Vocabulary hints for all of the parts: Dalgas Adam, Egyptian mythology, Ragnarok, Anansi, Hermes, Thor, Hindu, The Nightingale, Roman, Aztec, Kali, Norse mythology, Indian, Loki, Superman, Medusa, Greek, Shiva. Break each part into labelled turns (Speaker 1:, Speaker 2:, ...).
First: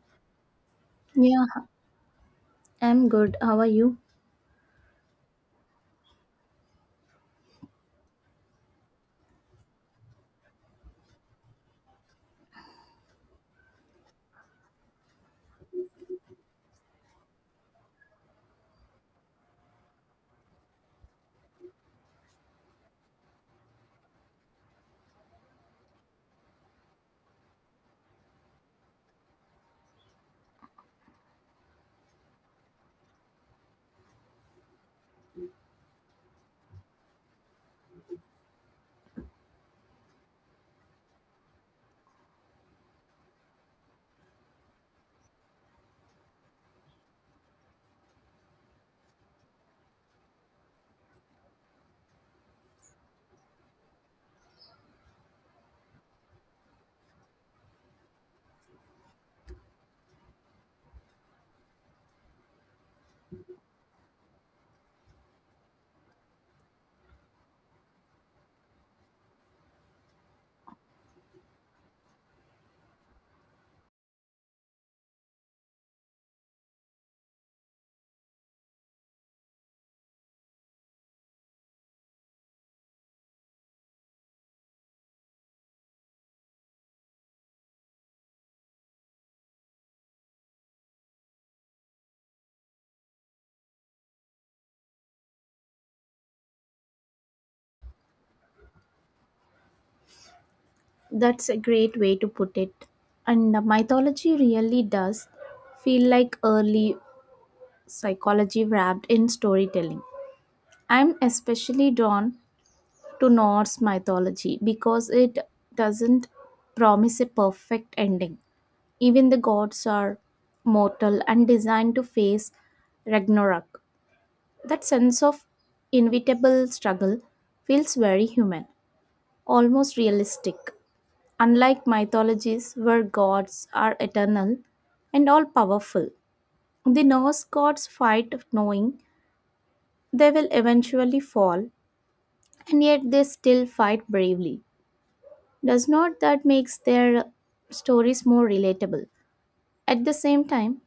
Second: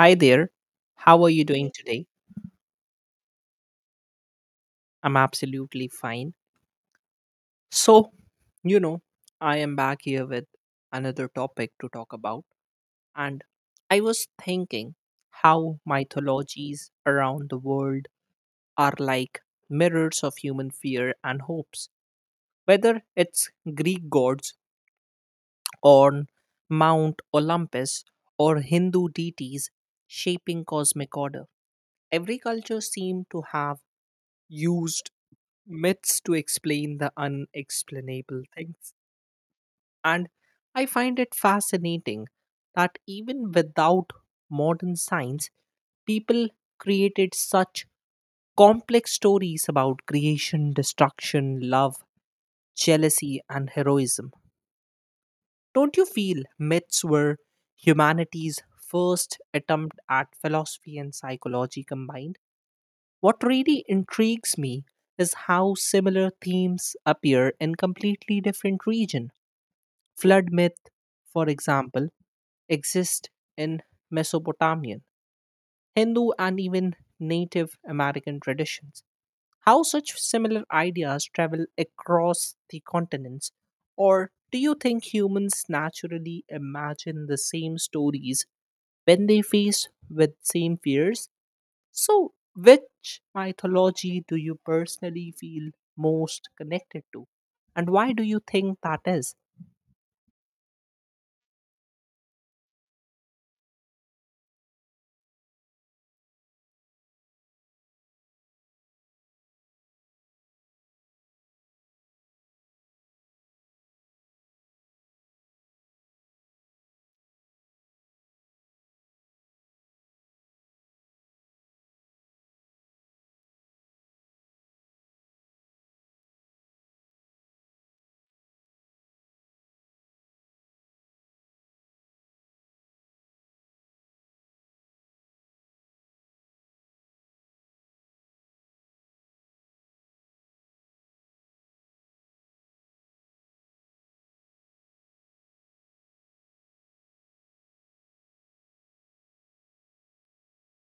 Speaker 1: Hi there. How are you
Speaker 2: Yeah,
Speaker 1: doing today?
Speaker 2: I'm good. How are you?
Speaker 1: I'm absolutely fine. So, you know, I am back here with another topic to talk about. And I was thinking how mythologies around the world are like mirrors of human fear and hopes. Whether it's Greek gods on Mount Olympus or Hindu deities shaping cosmic order, every culture seemed to have used myths to explain the unexplainable things. And I find it fascinating that even without modern science, people created such complex stories about creation, destruction, love, jealousy, and heroism. Don't you feel myths were humanity's first attempt at philosophy and psychology combined? What really intrigues me is how similar themes appear in completely different regions. Flood myth, for example, exists in Mesopotamian, Hindu, and even Native American traditions. How such similar ideas travel across the continents, or do you think humans naturally imagine the same stories when they face with same fears? So, which mythology do you personally feel most connected to? And why do you think that is?
Speaker 2: That's a great way to put it. And the mythology really does feel like early psychology wrapped in storytelling. I'm especially drawn to Norse mythology because it doesn't promise a perfect ending. Even the gods are mortal and designed to face Ragnarok. That sense of inevitable struggle feels very human, almost realistic. Unlike mythologies where gods are eternal and all powerful, the Norse gods fight knowing they will eventually fall and yet they still fight bravely. Does not that makes their stories more relatable? At the same time,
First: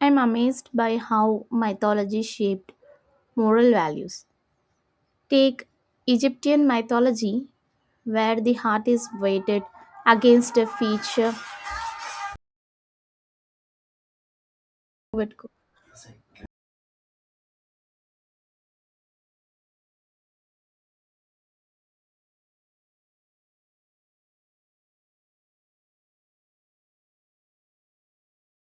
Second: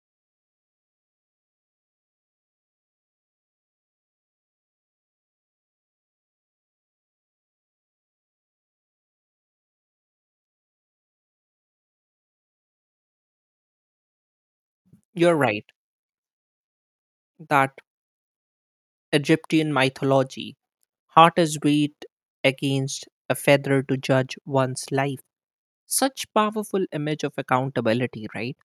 Speaker 2: I'm amazed by how mythology shaped moral values. Take Egyptian mythology where the heart is weighted against a feature with
Speaker 1: You're right that Egyptian mythology, heart is weighed against a feather to judge one's life. Such powerful image of accountability, right?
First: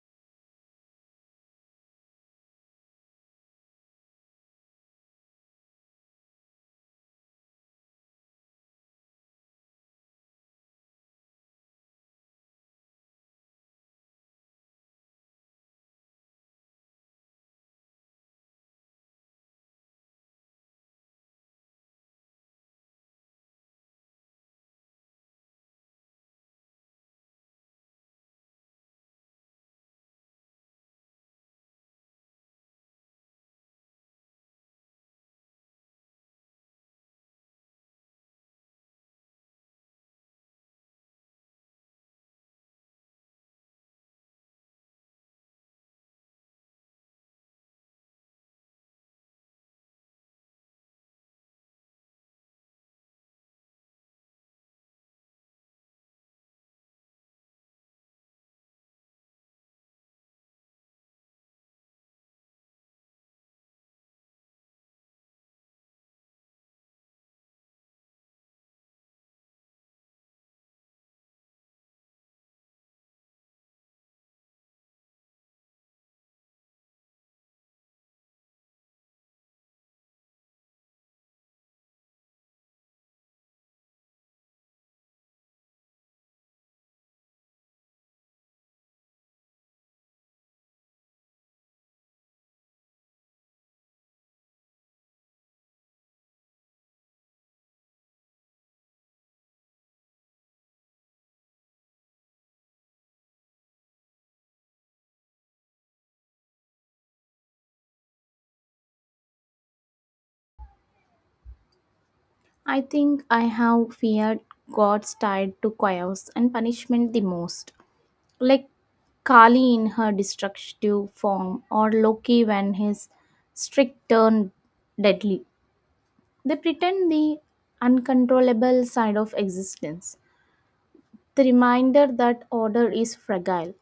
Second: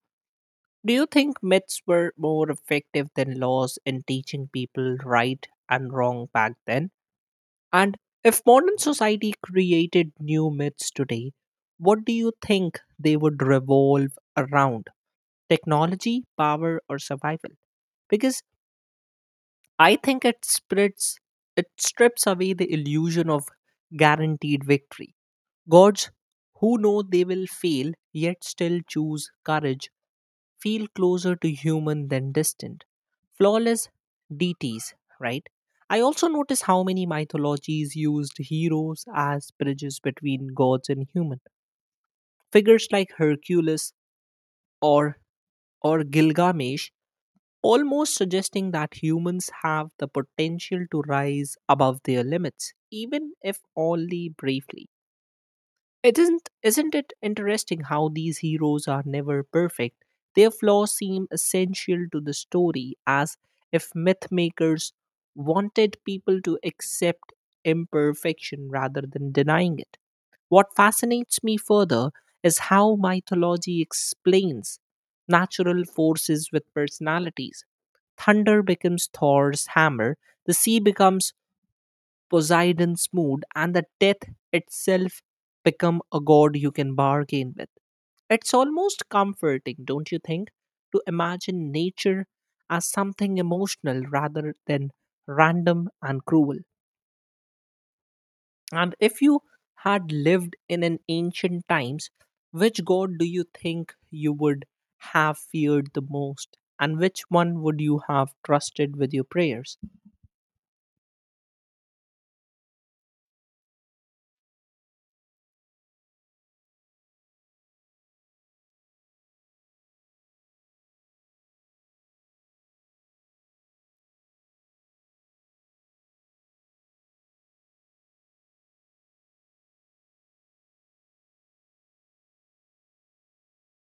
Speaker 1: Do you think myths were more effective than laws in teaching people right and wrong back then? And if modern society created new myths today, what do you think they would revolve around? Technology, power, or survival? Because I think it spreads, it strips away the illusion of guaranteed victory. Gods who know they will fail yet still choose courage feel closer to human than distant. Flawless deities, right? I also notice how many mythologies used heroes as bridges between gods and human. Figures like Hercules or or Gilgamesh almost suggesting that humans have the potential to rise above their limits, even if only briefly. It isn't it interesting how these heroes are never perfect? Their flaws seem essential to the story as if mythmakers wanted people to accept imperfection rather than denying it. What fascinates me further is how mythology explains natural forces with personalities. Thunder becomes Thor's hammer, the sea becomes Poseidon's mood, and the death itself become a god you can bargain with. It's almost comforting, don't you think, to imagine nature as something emotional rather than random and cruel. And if you had lived in an ancient times, which god do you think you would have feared the most? And which one would you have trusted with your prayers?
Speaker 2: I think I have feared gods tied to chaos and punishment the most, like Kali in her destructive form or Loki when his strict turn deadly. They pretend the uncontrollable side of existence, the reminder that order is fragile.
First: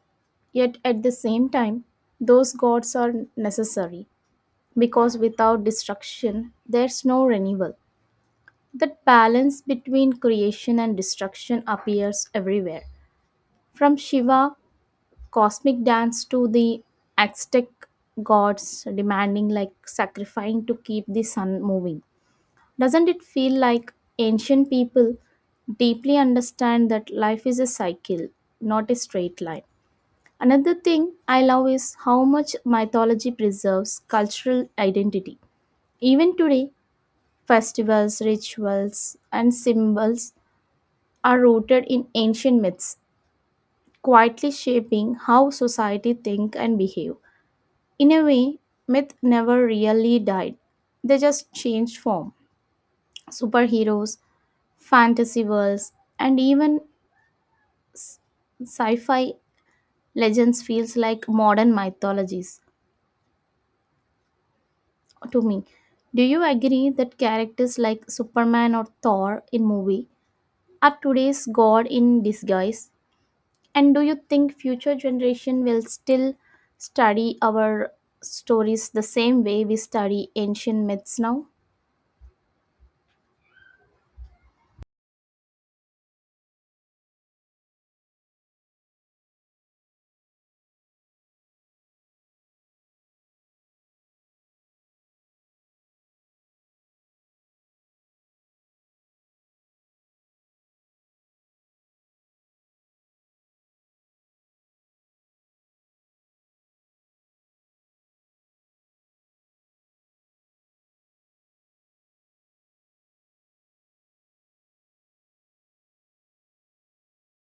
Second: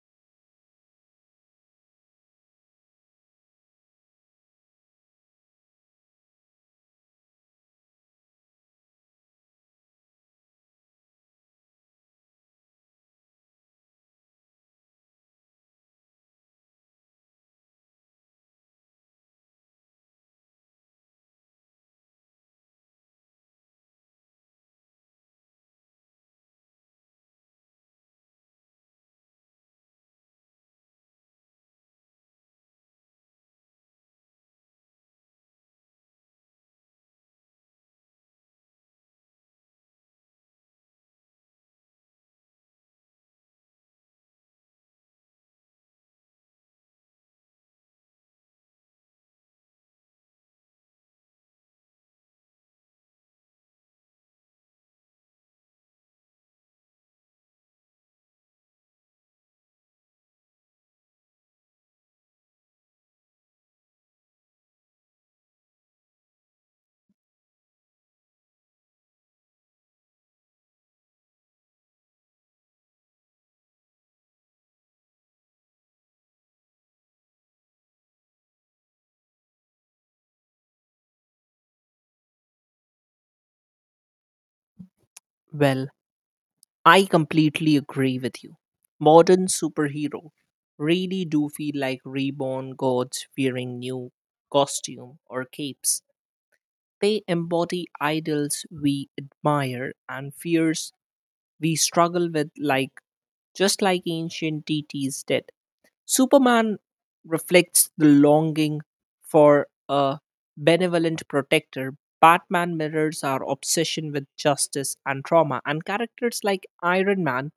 Speaker 2: Yet at the same time, those gods are necessary because without destruction, there's no renewal. That balance between creation and destruction appears everywhere, from Shiva cosmic dance to the Aztec gods demanding like sacrificing to keep the sun moving. Doesn't it feel like ancient people deeply understand that life is a cycle, not a straight line? Another thing I love is how much mythology preserves cultural identity. Even today, festivals, rituals, and symbols are rooted in ancient myths, quietly shaping how society think and behave. In a way, myth never really died. They just changed form. Superheroes, fantasy worlds, and even sci-fi legends feels like modern mythologies to me. Do you agree that characters like Superman or Thor in movie are today's god in disguise? And do you think future generation will still study our stories the same way we study ancient myths now?
Speaker 1: Well, I completely agree with you. Modern superhero really do feel like reborn gods wearing new costume or capes. They embody idols we admire and fears we struggle with, like just like ancient deities did. Superman reflects the longing for a benevolent protector. Batman mirrors our obsession with justice and trauma, and characters like Iron Man,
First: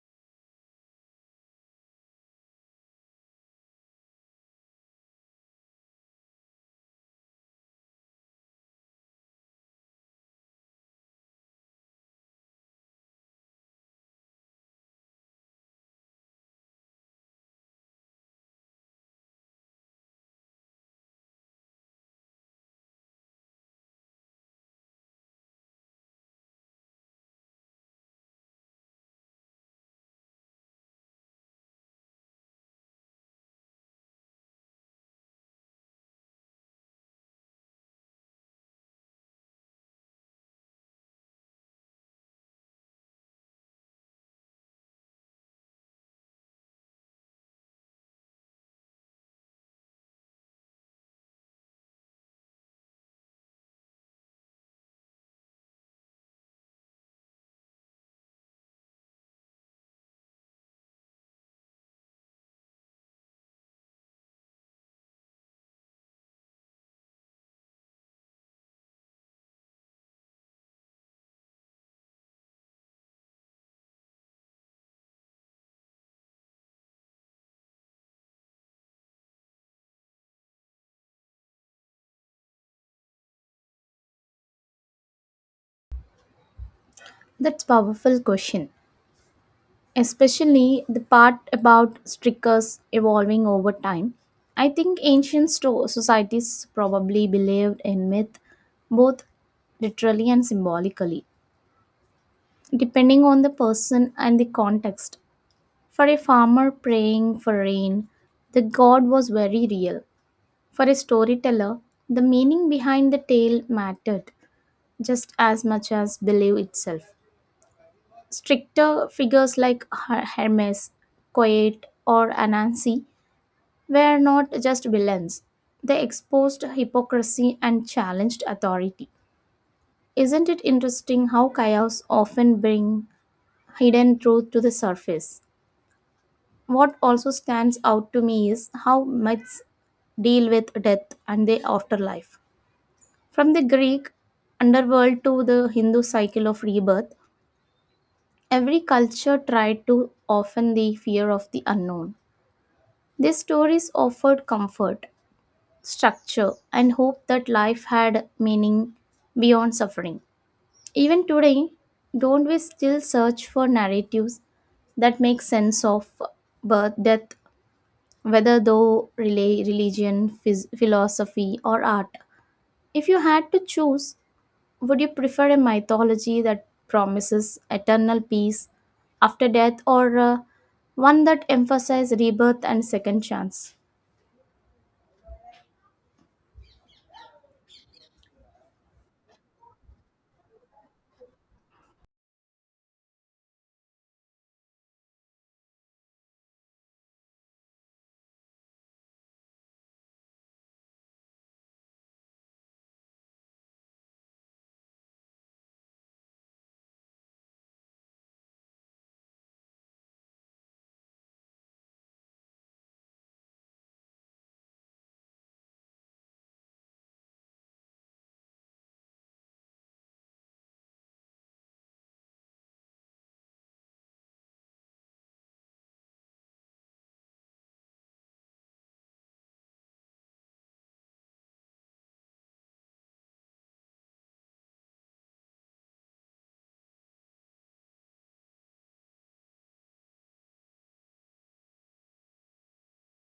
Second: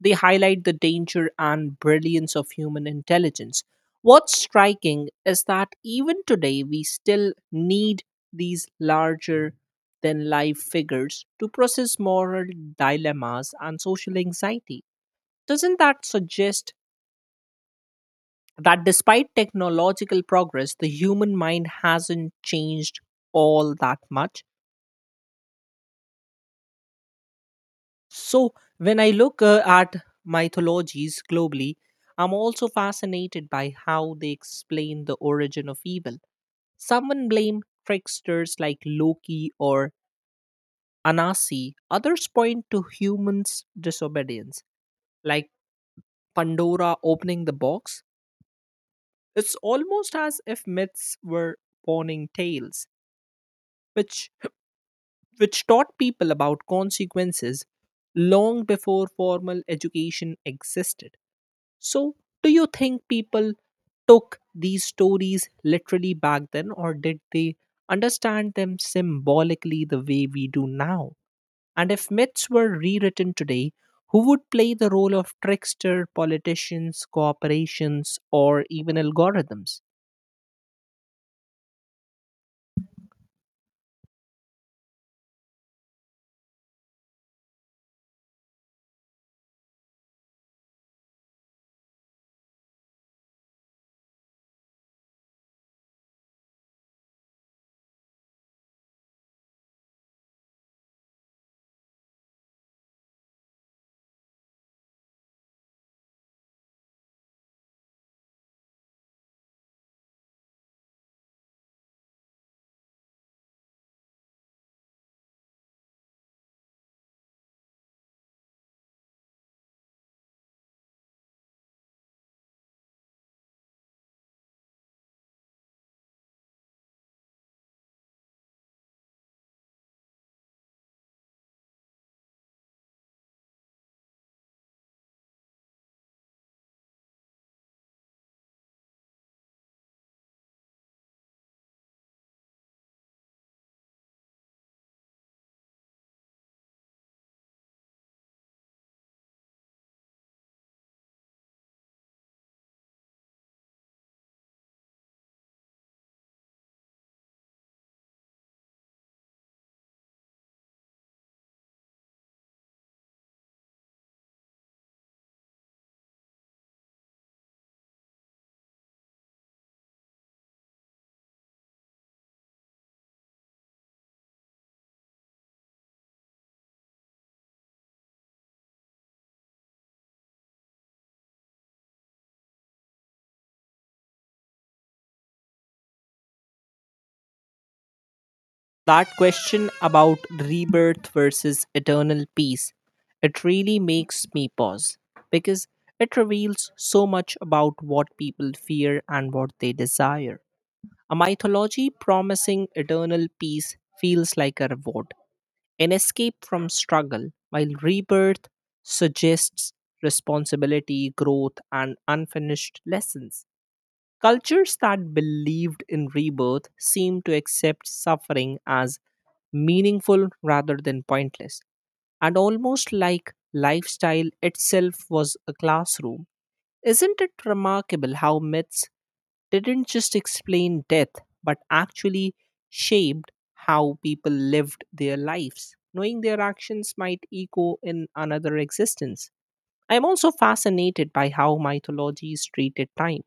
Speaker 1: they highlight the danger and brilliance of human intelligence. What's striking is that even today, we still need these larger than life figures to process moral dilemmas and social anxiety. Doesn't that suggest that despite technological progress, the human mind hasn't changed all that much? So, when I look at mythologies globally, I'm also fascinated by how they explain the origin of evil. Someone blame tricksters like Loki or Anansi, others point to humans' disobedience, like Pandora opening the box. It's almost as if myths were warning tales, which which taught people about consequences long before formal education existed. So, do you think people took these stories literally back then, or did they understand them symbolically the way we do now? And if myths were rewritten today, who would play the role of trickster, politicians, corporations, or even algorithms?
Speaker 2: That's powerful question, especially the part about strikers evolving over time. I think societies probably believed in myth both literally and symbolically, depending on the person and the context. For a farmer praying for rain, the god was very real. For a storyteller, the meaning behind the tale mattered just as much as belief itself. Stricter figures like Hermes, Coet, or Anansi were not just villains, they exposed hypocrisy and challenged authority. Isn't it interesting how chaos often bring hidden truth to the surface? What also stands out to me is how myths deal with death and the afterlife. From the Greek underworld to the Hindu cycle of rebirth, every culture tried to often the fear of the unknown. These stories offered comfort, structure, and hope that life had meaning beyond suffering. Even today, don't we still search for narratives that make sense of birth, death, whether though religion, philosophy, or art? If you had to choose, would you prefer a mythology that promises eternal peace after death or one that emphasizes rebirth and second chance?
Speaker 1: That question about rebirth versus eternal peace, it really makes me pause because it reveals so much about what people fear and what they desire. A mythology promising eternal peace feels like a reward, an escape from struggle, while rebirth suggests responsibility, growth, and unfinished lessons. Cultures that believed in rebirth seemed to accept suffering as meaningful rather than pointless, and almost like lifestyle itself was a classroom. Isn't it remarkable how myths didn't just explain death but actually shaped how people lived their lives, knowing their actions might echo in another existence? I am also fascinated by how mythologies treated time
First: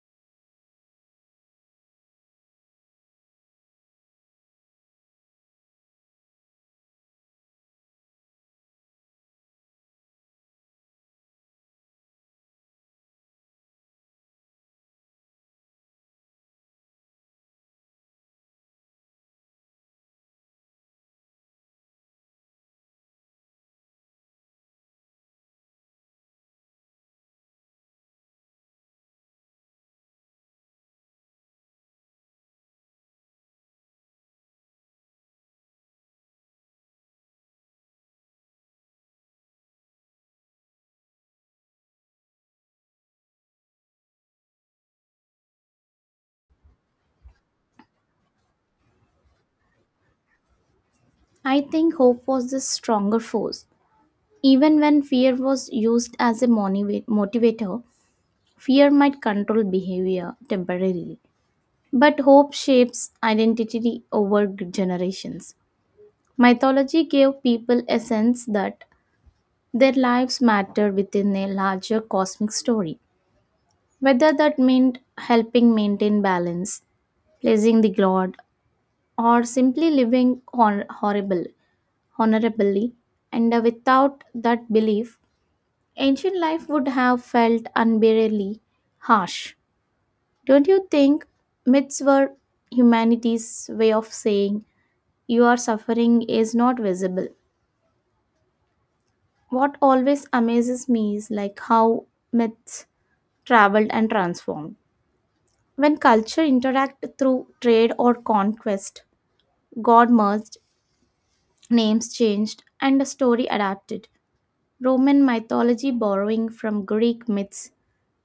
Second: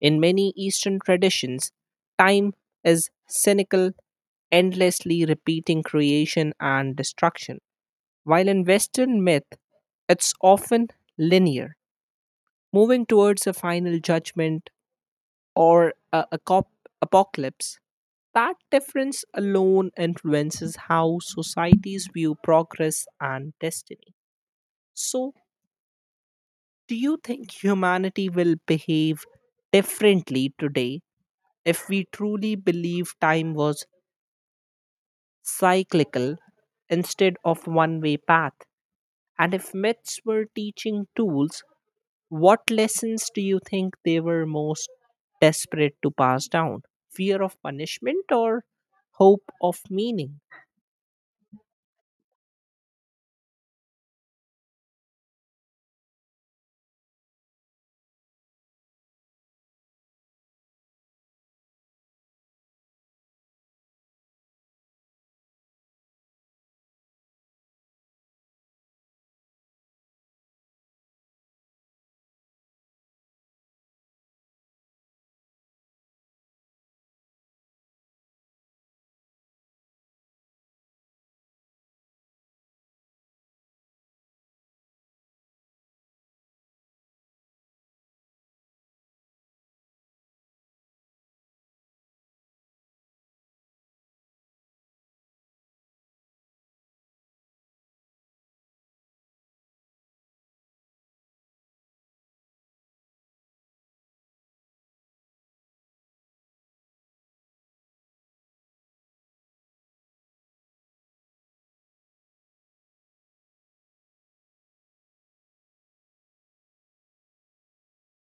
Speaker 1: in many Eastern traditions. Time is cynical, endlessly repeating creation and destruction, while in Western myth, it's often linear, moving towards a final judgment or apocalypse. That difference alone influences how societies view progress and destiny. So, do you think humanity will behave differently today if we truly believe time was cyclical instead of one way path? And if myths were teaching tools, what lessons do you think they were most desperate to pass down? Fear of punishment or hope of meaning?
Speaker 2: I think hope was the stronger force. Even when fear was used as a motivator, fear might control behavior temporarily. But hope shapes identity over generations. Mythology gave people a sense that their lives matter within a larger cosmic story. Whether that meant helping maintain balance, pleasing the god, or simply living honorably, and without that belief, ancient life would have felt unbearably harsh. Don't you think myths were humanity's way of saying your suffering is not visible? What always amazes me is like how myths traveled and transformed. When culture interact through trade or conquest, God merged, names changed, and the story adapted. Roman mythology, borrowing from Greek myths,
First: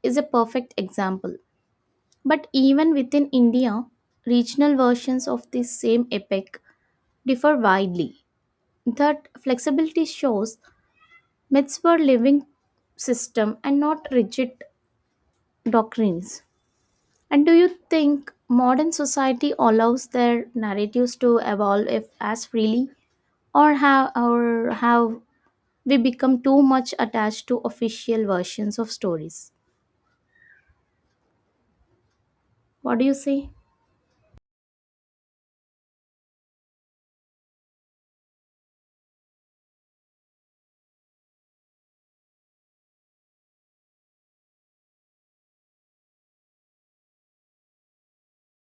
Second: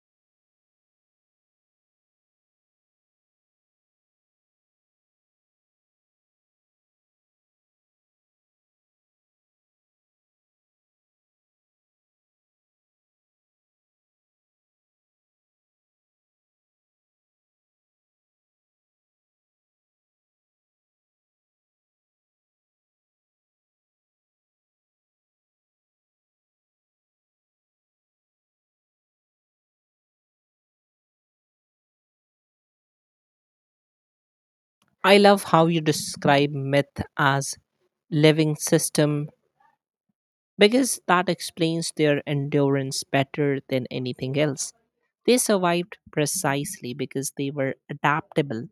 Speaker 2: is a perfect example. But even within India, regional versions of the same epic differ widely. That flexibility shows myths were living system and not rigid doctrines. And do you think modern society allows their narratives to evolve if as freely or have we become too much attached to official versions of stories. What do you say?
Speaker 1: I love how you describe myth as living system because that explains their endurance better than anything else. They survived precisely because they were adaptable,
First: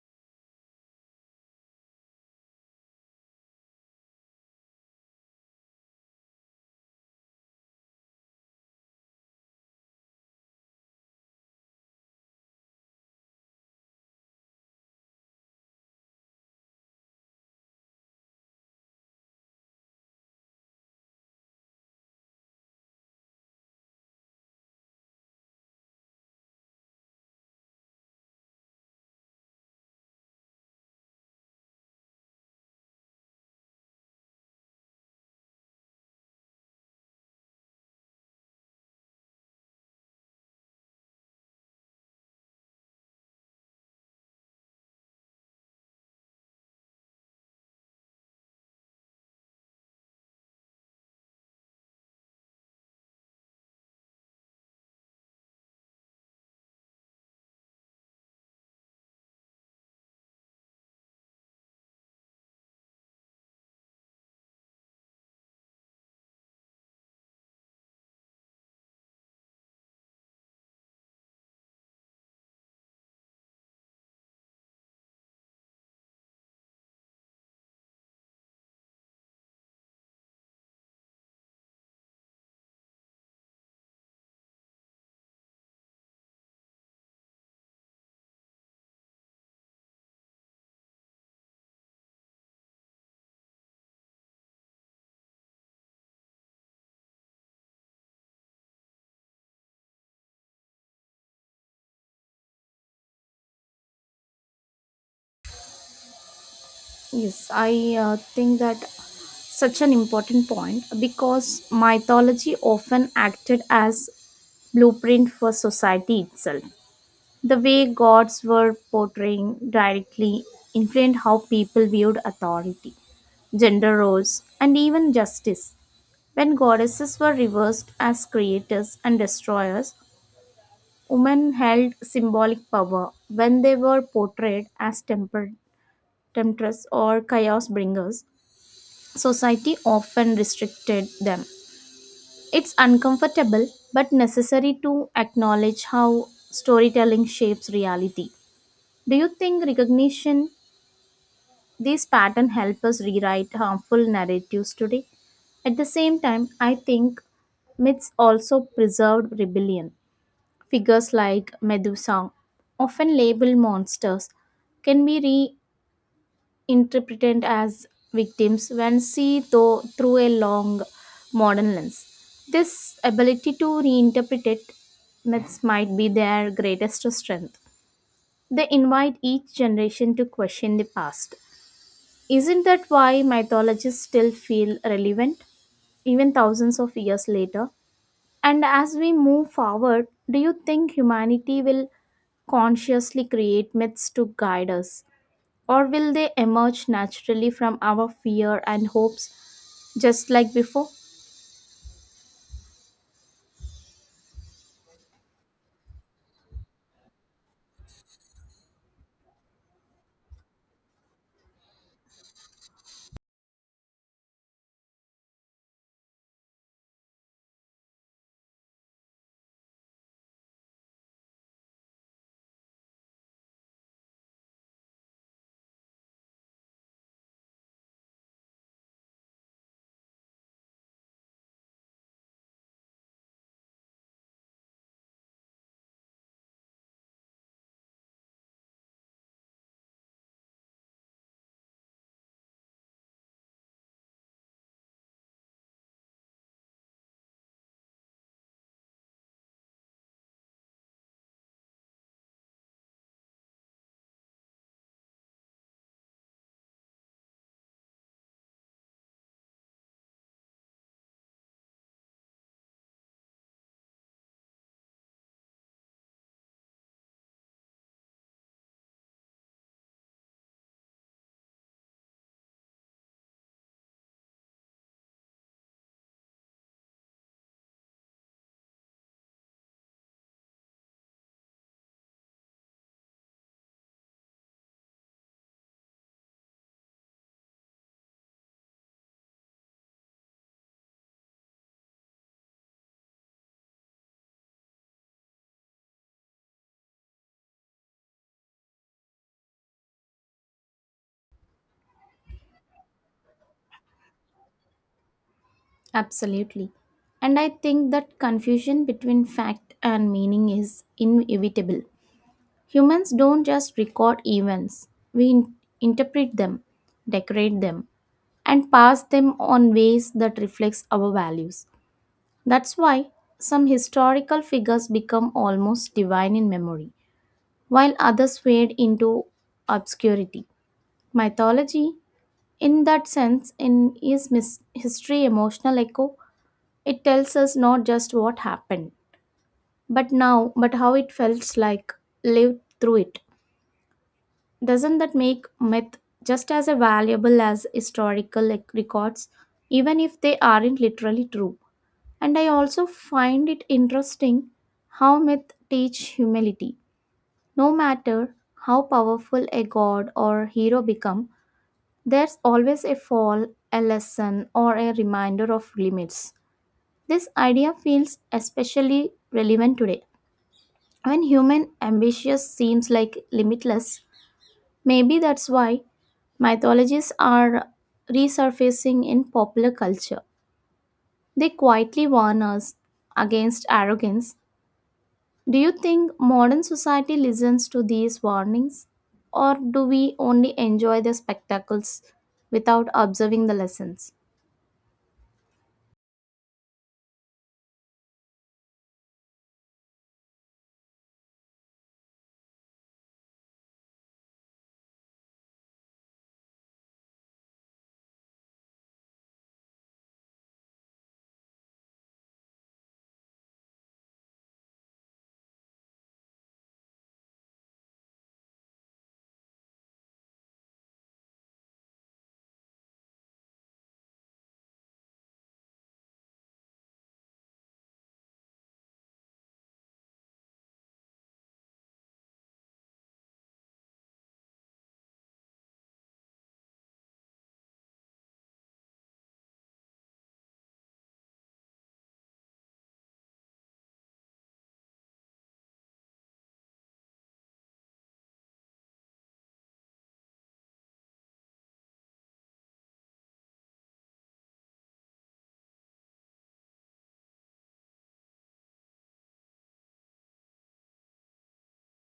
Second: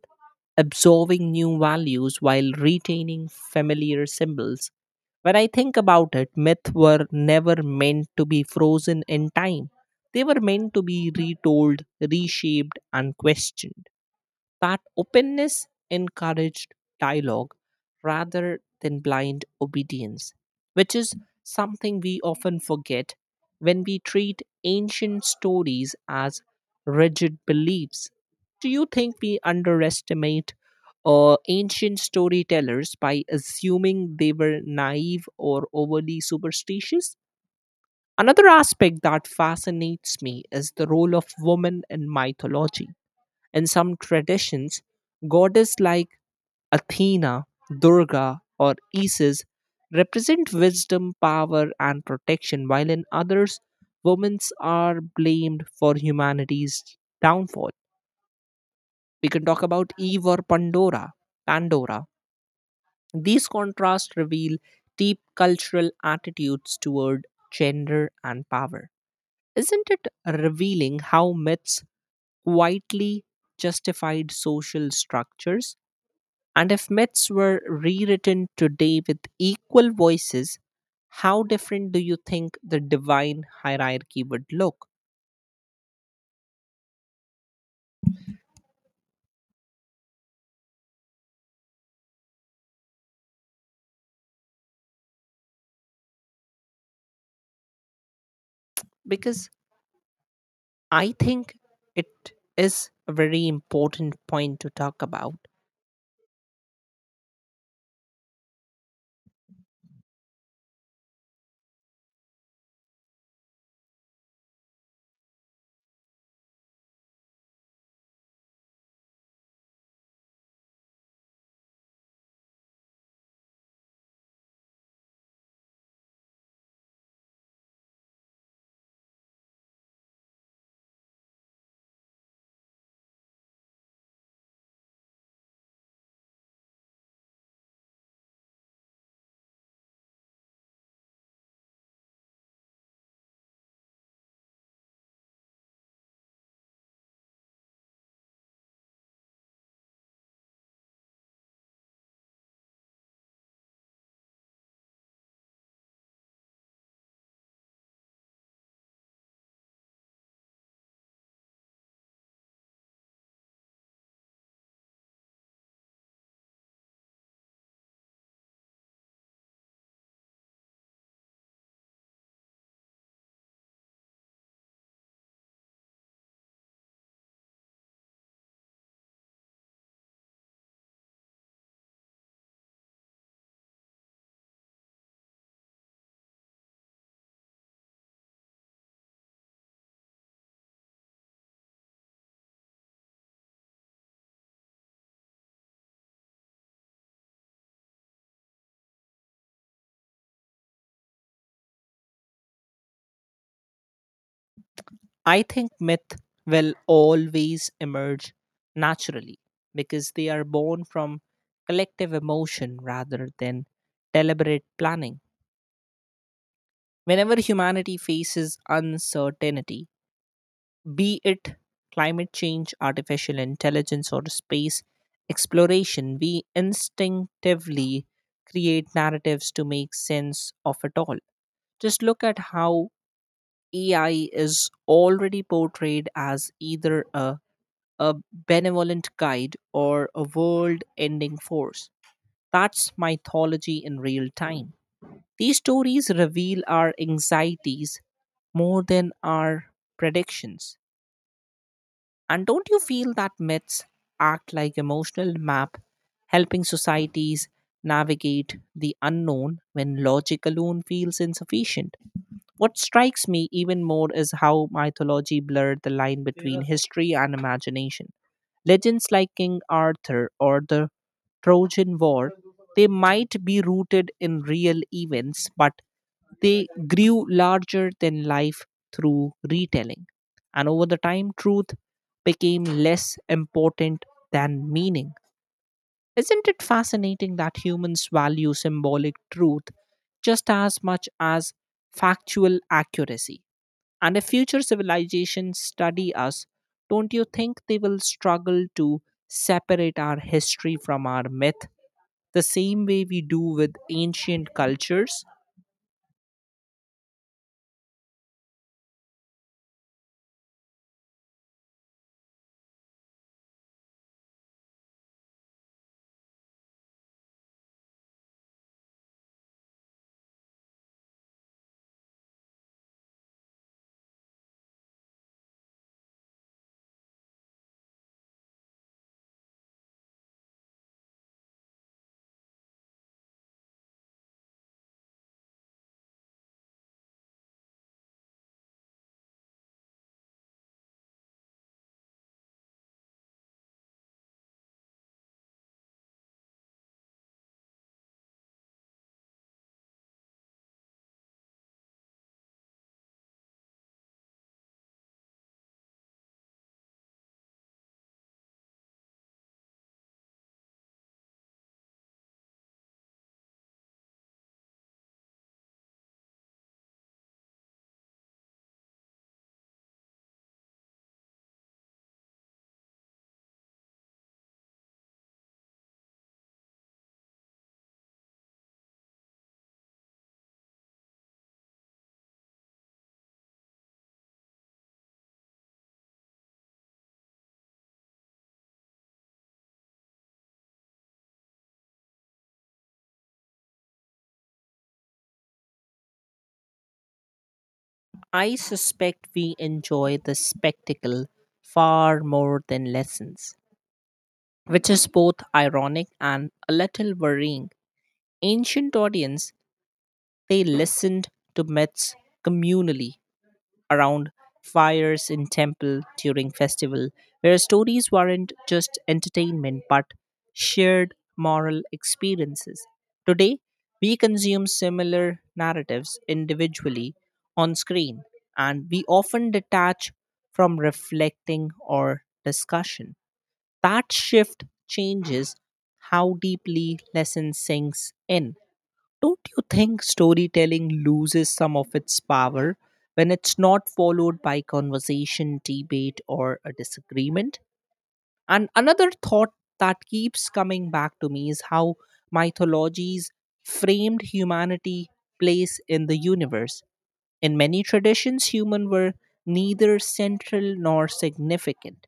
Speaker 1: absorbing new values while retaining familiar symbols. When I think about it, myths were never meant to be frozen in time. They were meant to be retold, reshaped, and questioned. That openness encouraged dialogue rather than blind obedience, which is something we often forget when we treat ancient stories as rigid beliefs. Do you think we underestimate ancient storytellers by assuming they were naive or overly superstitious? Another aspect that fascinates me is the role of women in mythology. In some traditions, goddesses like Athena, Durga, or Isis represent wisdom, power, and protection, while in others, women are blamed for humanity's downfall. We can talk about Eve or Pandora. These contrasts reveal deep cultural attitudes toward gender and power. Isn't it revealing how myths quietly justified social structures? And if myths were rewritten today with equal voices, how different do you think the divine hierarchy would look? Because I think it is a very important point to talk about.
Speaker 2: Yes, I think that such an important point because mythology often acted as blueprint for society itself. The way gods were portraying directly influenced how people viewed authority, gender roles, and even justice. When goddesses were reversed as creators and destroyers, women held symbolic power when they were portrayed as temptresses or chaos bringers. Society often restricted them. It's uncomfortable but necessary to acknowledge how storytelling shapes reality. Do you think recognition these patterns help us rewrite harmful narratives today? At the same time, I think myths also preserved rebellion. Figures like Medusa, often labeled monsters, can be reinterpreted as victims when seen though through a long modern lens. This ability to reinterpret it myths might be their greatest strength. They invite each generation to question the past. Isn't that why mythologies still feel relevant, even thousands of years later? And as we move forward, do you think humanity will consciously create myths to guide us? Or will they emerge naturally from our fear and hopes just like before?
Speaker 1: I think myth will always emerge naturally because they are born from collective emotion rather than deliberate planning. Whenever humanity faces uncertainty, be it climate change, artificial intelligence, or space exploration, we instinctively create narratives to make sense of it all. Just look at how AI is already portrayed as either a benevolent guide, or a world ending force. That's mythology in real time. These stories reveal our anxieties more than our predictions. And don't you feel that myths act like emotional map, helping societies navigate the unknown when logic alone feels insufficient? What strikes me even more is how mythology blurred the line between history and imagination. Legends like King Arthur or the Trojan War, they might be rooted in real events, but they grew larger than life through retelling. And over the time, truth became less important than meaning. Isn't it fascinating that humans value symbolic truth just as much as factual accuracy? And if future civilizations study us, don't you think they will struggle to separate our history from our myth the same way we do with ancient cultures?
Speaker 2: Absolutely. And I think that confusion between fact and meaning is inevitable. Humans don't just record events, we interpret them, decorate them, and pass them on ways that reflects our values. That's why some historical figures become almost divine in memory, while others fade into obscurity. Mythology, in that sense, history emotional echo. It tells us not just what happened, but now, but how it felt like, lived through it. Doesn't that make myth just as valuable as historical like, records, even if they aren't literally true? And I also find it interesting how myth teach humility. No matter how powerful a god or hero become, there's always a fall, a lesson, or a reminder of limits. This idea feels especially relevant today. When human ambition seems like limitless, maybe that's why mythologies are resurfacing in popular culture. They quietly warn us against arrogance. Do you think modern society listens to these warnings, or do we only enjoy the spectacles without observing the lessons?
Speaker 1: I suspect we enjoy the spectacle far more than lessons, which is both ironic and a little worrying. Ancient audience, they listened to myths communally around fires in temple during festival, where stories weren't just entertainment but shared moral experiences. Today we consume similar narratives individually on screen, and we often detach from reflecting or discussion. That shift changes how deeply lesson sinks in. Don't you think storytelling loses some of its power when it's not followed by conversation, debate, or a disagreement? And another thought that keeps coming back to me is how mythologies framed humanity place in the universe. In many traditions, humans were neither central nor significant.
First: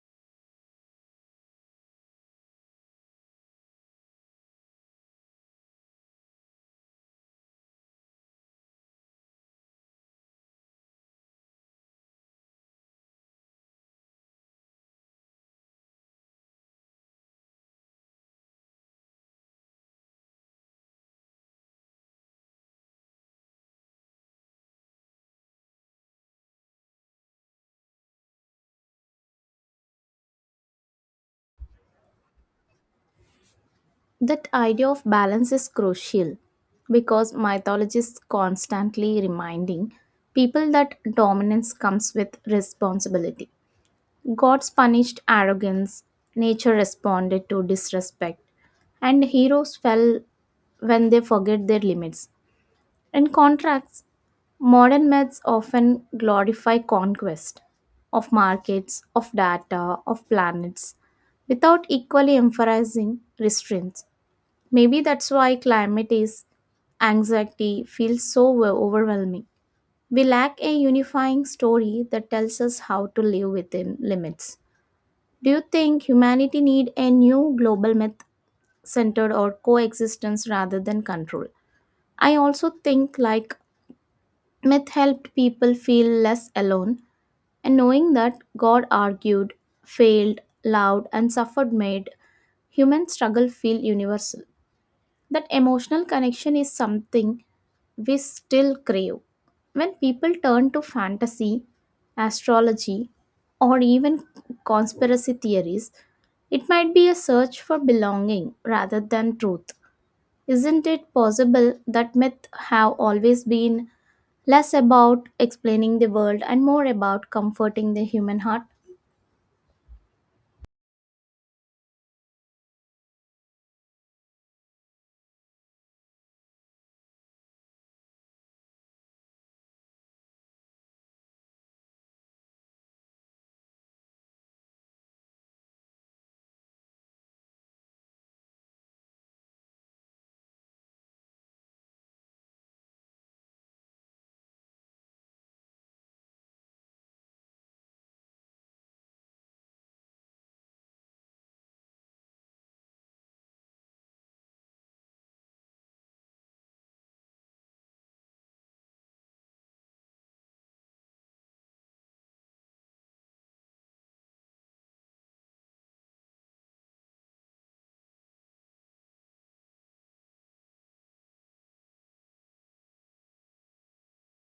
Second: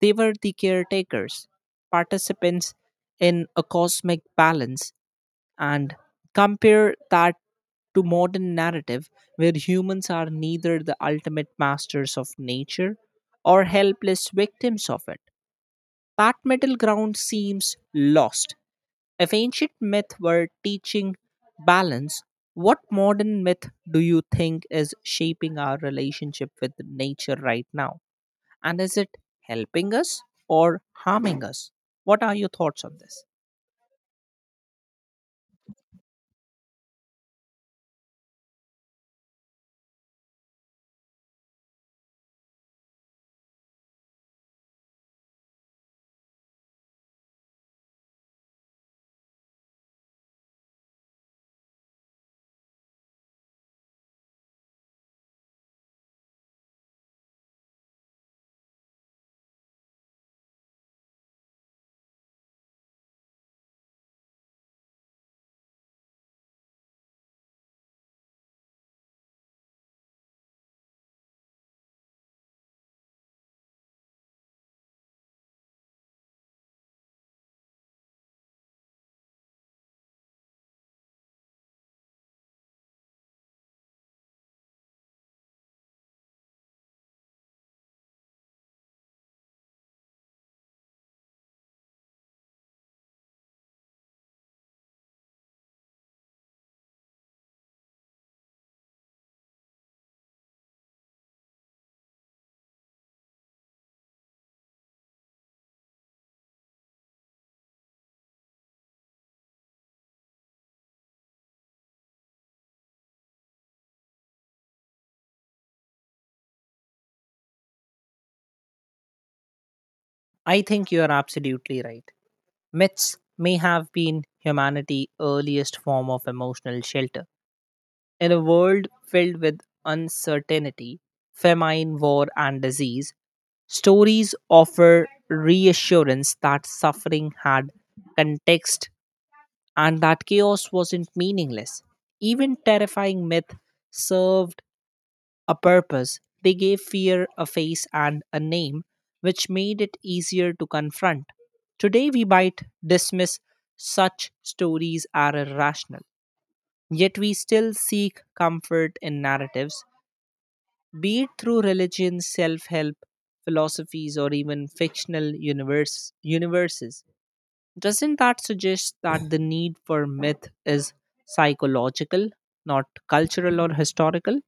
Speaker 1: They were the caretakers, participants in a cosmic balance, and compare that to modern narrative where humans are neither the ultimate masters of nature or helpless victims of it. That middle ground seems lost. If ancient myth were teaching balance, what modern myth do you think is shaping our relationship with nature right now? And is it helping us or harming us? What are your thoughts on this?
Speaker 2: That idea of balance is crucial because mythologists constantly reminding people that dominance comes with responsibility. Gods punished arrogance, nature responded to disrespect, and heroes fell when they forget their limits. In contrast, modern myths often glorify conquest of markets, of data, of planets, without equally emphasizing restraints. Maybe that's why climate is anxiety feels so overwhelming. We lack a unifying story that tells us how to live within limits. Do you think humanity need a new global myth centered or coexistence rather than control? I also think like myth helped people feel less alone. And knowing that God argued, failed, loved, and suffered made human struggle feel universal. That emotional connection is something we still crave. When people turn to fantasy, astrology, or even conspiracy theories, it might be a search for belonging rather than truth. Isn't it possible that myths have always been less about explaining the world and more about comforting the human heart?
Speaker 1: I think you are absolutely right. Myths may have been humanity's earliest form of emotional shelter. In a world filled with uncertainty, famine, war, and disease, stories offer reassurance that suffering had context and that chaos wasn't meaningless. Even terrifying myths served a purpose. They gave fear a face and a name, which made it easier to confront. Today, we might dismiss such stories as irrational, yet, we still seek comfort in narratives, be it through religion, self help, philosophies, or even universes. Doesn't that suggest that the need for myth is psychological, not cultural or historical?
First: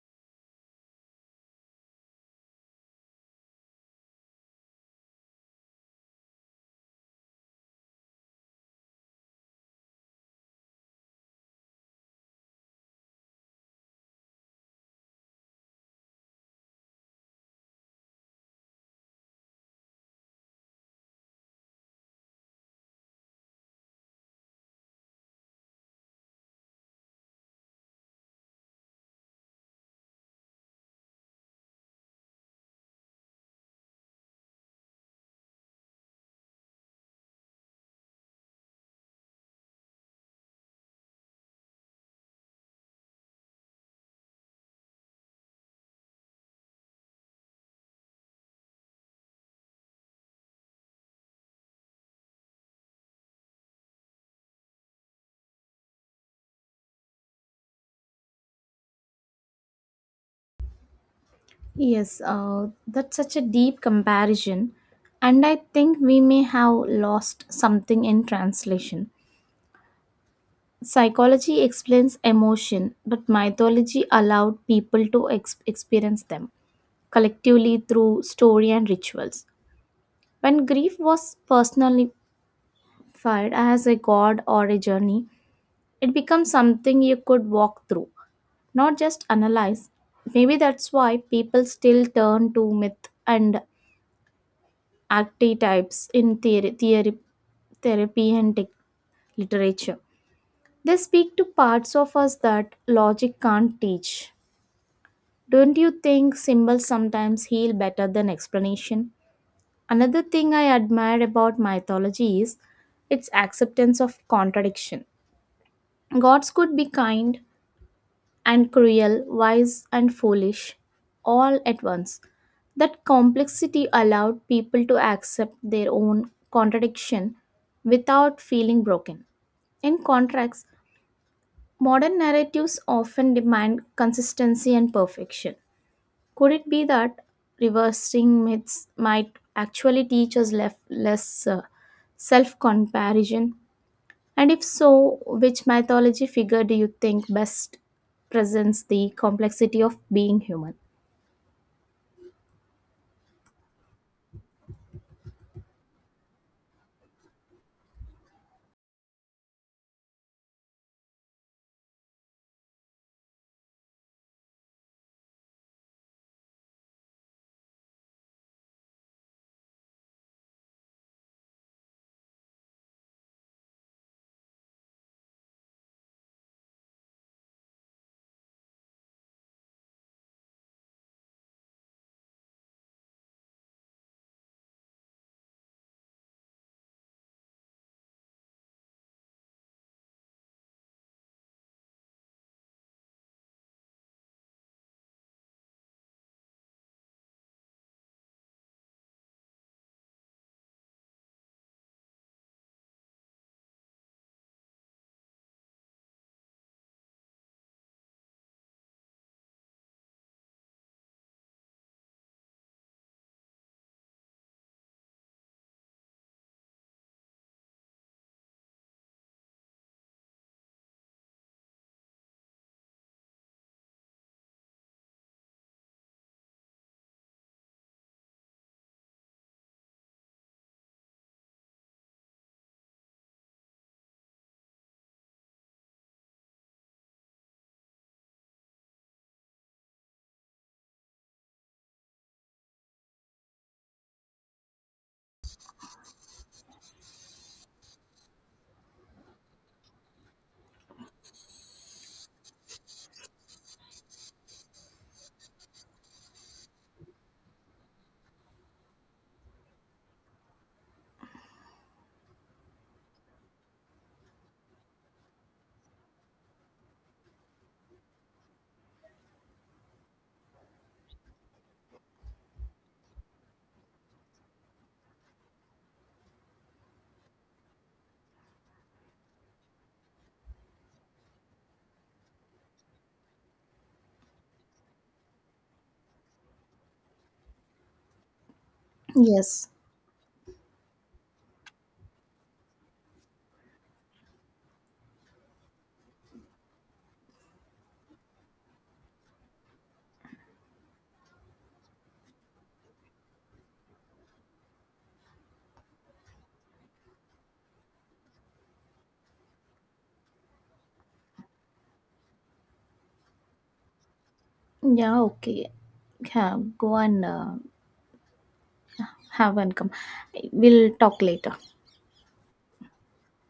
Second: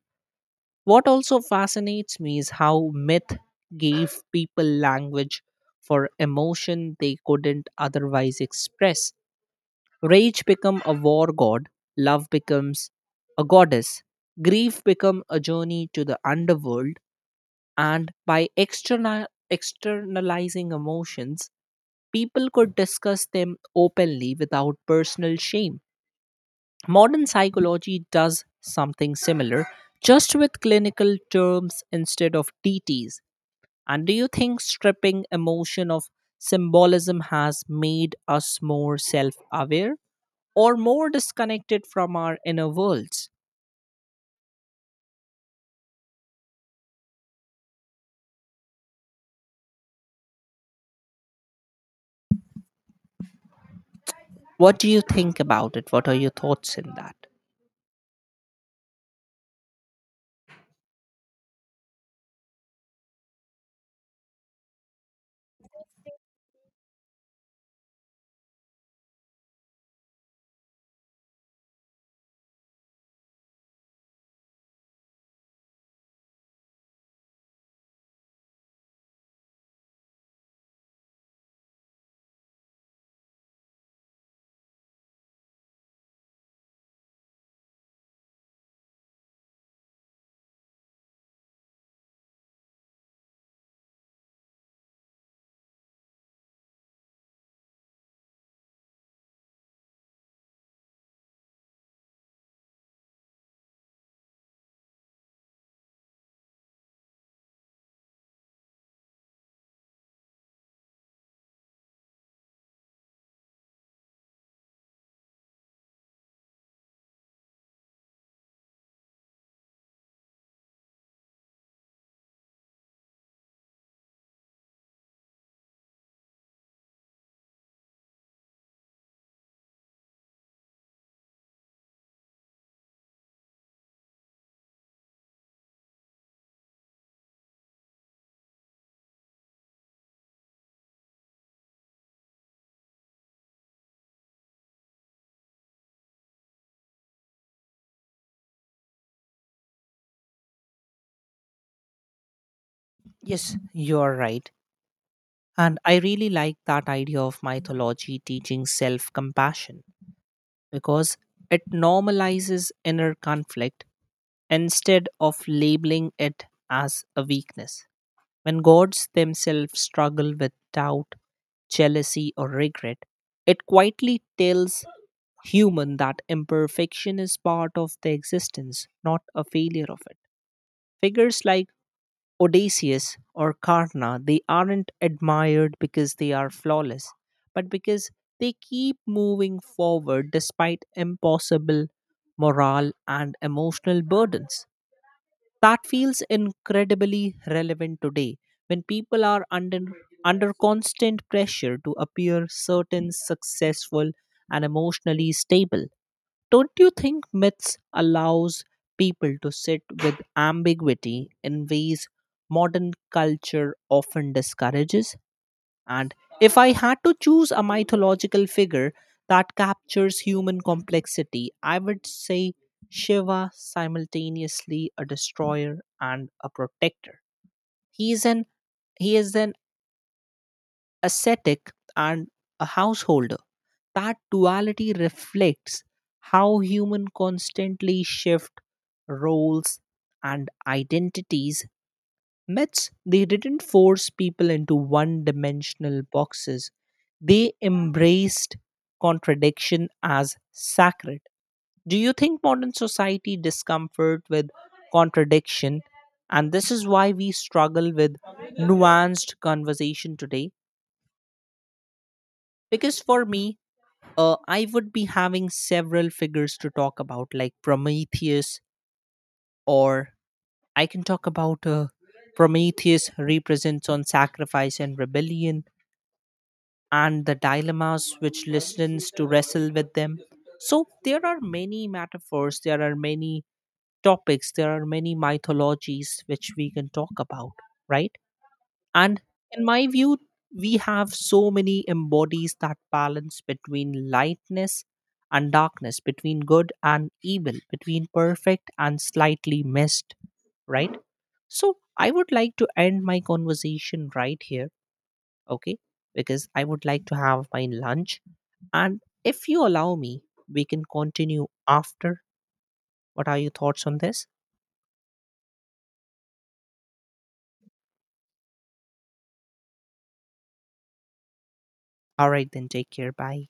Speaker 1: What also fascinates me is how myth gave people language for emotion they couldn't otherwise express. Rage become a war god, love becomes a goddess, grief become a journey to the underworld, and by externalizing emotions, people could discuss them openly without personal shame. Modern psychology does something similar, just with clinical terms instead of DTs. And do you think stripping emotion of symbolism has made us more self aware or more disconnected from our inner worlds? What do you think about it? What are your thoughts in that?
Speaker 2: Yes, that's such a deep comparison, and I think we may have lost something in translation. Psychology explains emotion, but mythology allowed people to experience them collectively through story and rituals. When grief was personified as a god or a journey, it becomes something you could walk through, not just analyze. Maybe that's why people still turn to myth and active types in theory therapy and tech literature. They speak to parts of us that logic can't teach. Don't you think symbols sometimes heal better than explanation? Another thing I admire about mythology is its acceptance of contradiction. Gods could be kind, and cruel, wise and foolish, all at once. That complexity allowed people to accept their own contradiction without feeling broken. In contrast, modern narratives often demand consistency and perfection. Could it be that reversing myths might actually teach us less self comparison and if so, which mythology figure do you think best presents the complexity of being human?
Speaker 1: Yes, you are right. And I really like that idea of mythology teaching self compassion because it normalizes inner conflict instead of labeling it as a weakness. When gods themselves struggle with doubt, jealousy, or regret, it quietly tells human that imperfection is part of the existence, not a failure of it. Figures like Odysseus or Karna, they aren't admired because they are flawless, but because they keep moving forward despite impossible moral and emotional burdens. That feels incredibly relevant today when people are under constant pressure to appear certain, successful, and emotionally stable. Don't you think myths allows people to sit with ambiguity in ways modern culture often discourages? And if I had to choose a mythological figure that captures human complexity, I would say Shiva simultaneously a destroyer and a protector. He is an he is an ascetic and a householder. That duality reflects how human constantly shift roles and identities. Myths, they didn't force people into one dimensional boxes. They embraced contradiction as sacred. Do you think modern society discomfort with contradiction? And this is why we struggle with nuanced conversation today? Because for me, I would be having several figures to talk about, like Prometheus, or I can talk about Prometheus represents on sacrifice and rebellion and the dilemmas which listens to wrestle with them. So there are many metaphors, there are many topics, there are many mythologies which we can talk about, right? And in
Speaker 2: Yes.
Speaker 1: my view, we have so many embodies that balance between lightness and darkness, between good and evil, between perfect and slightly missed, right? So I would like to end my conversation right here, okay, because I would like to have my lunch, and if you allow me, we can continue after. What are your thoughts on this?
Speaker 2: Yeah, okay. Yeah, go and have and come. We'll talk later.
Speaker 1: All right then, take care, bye.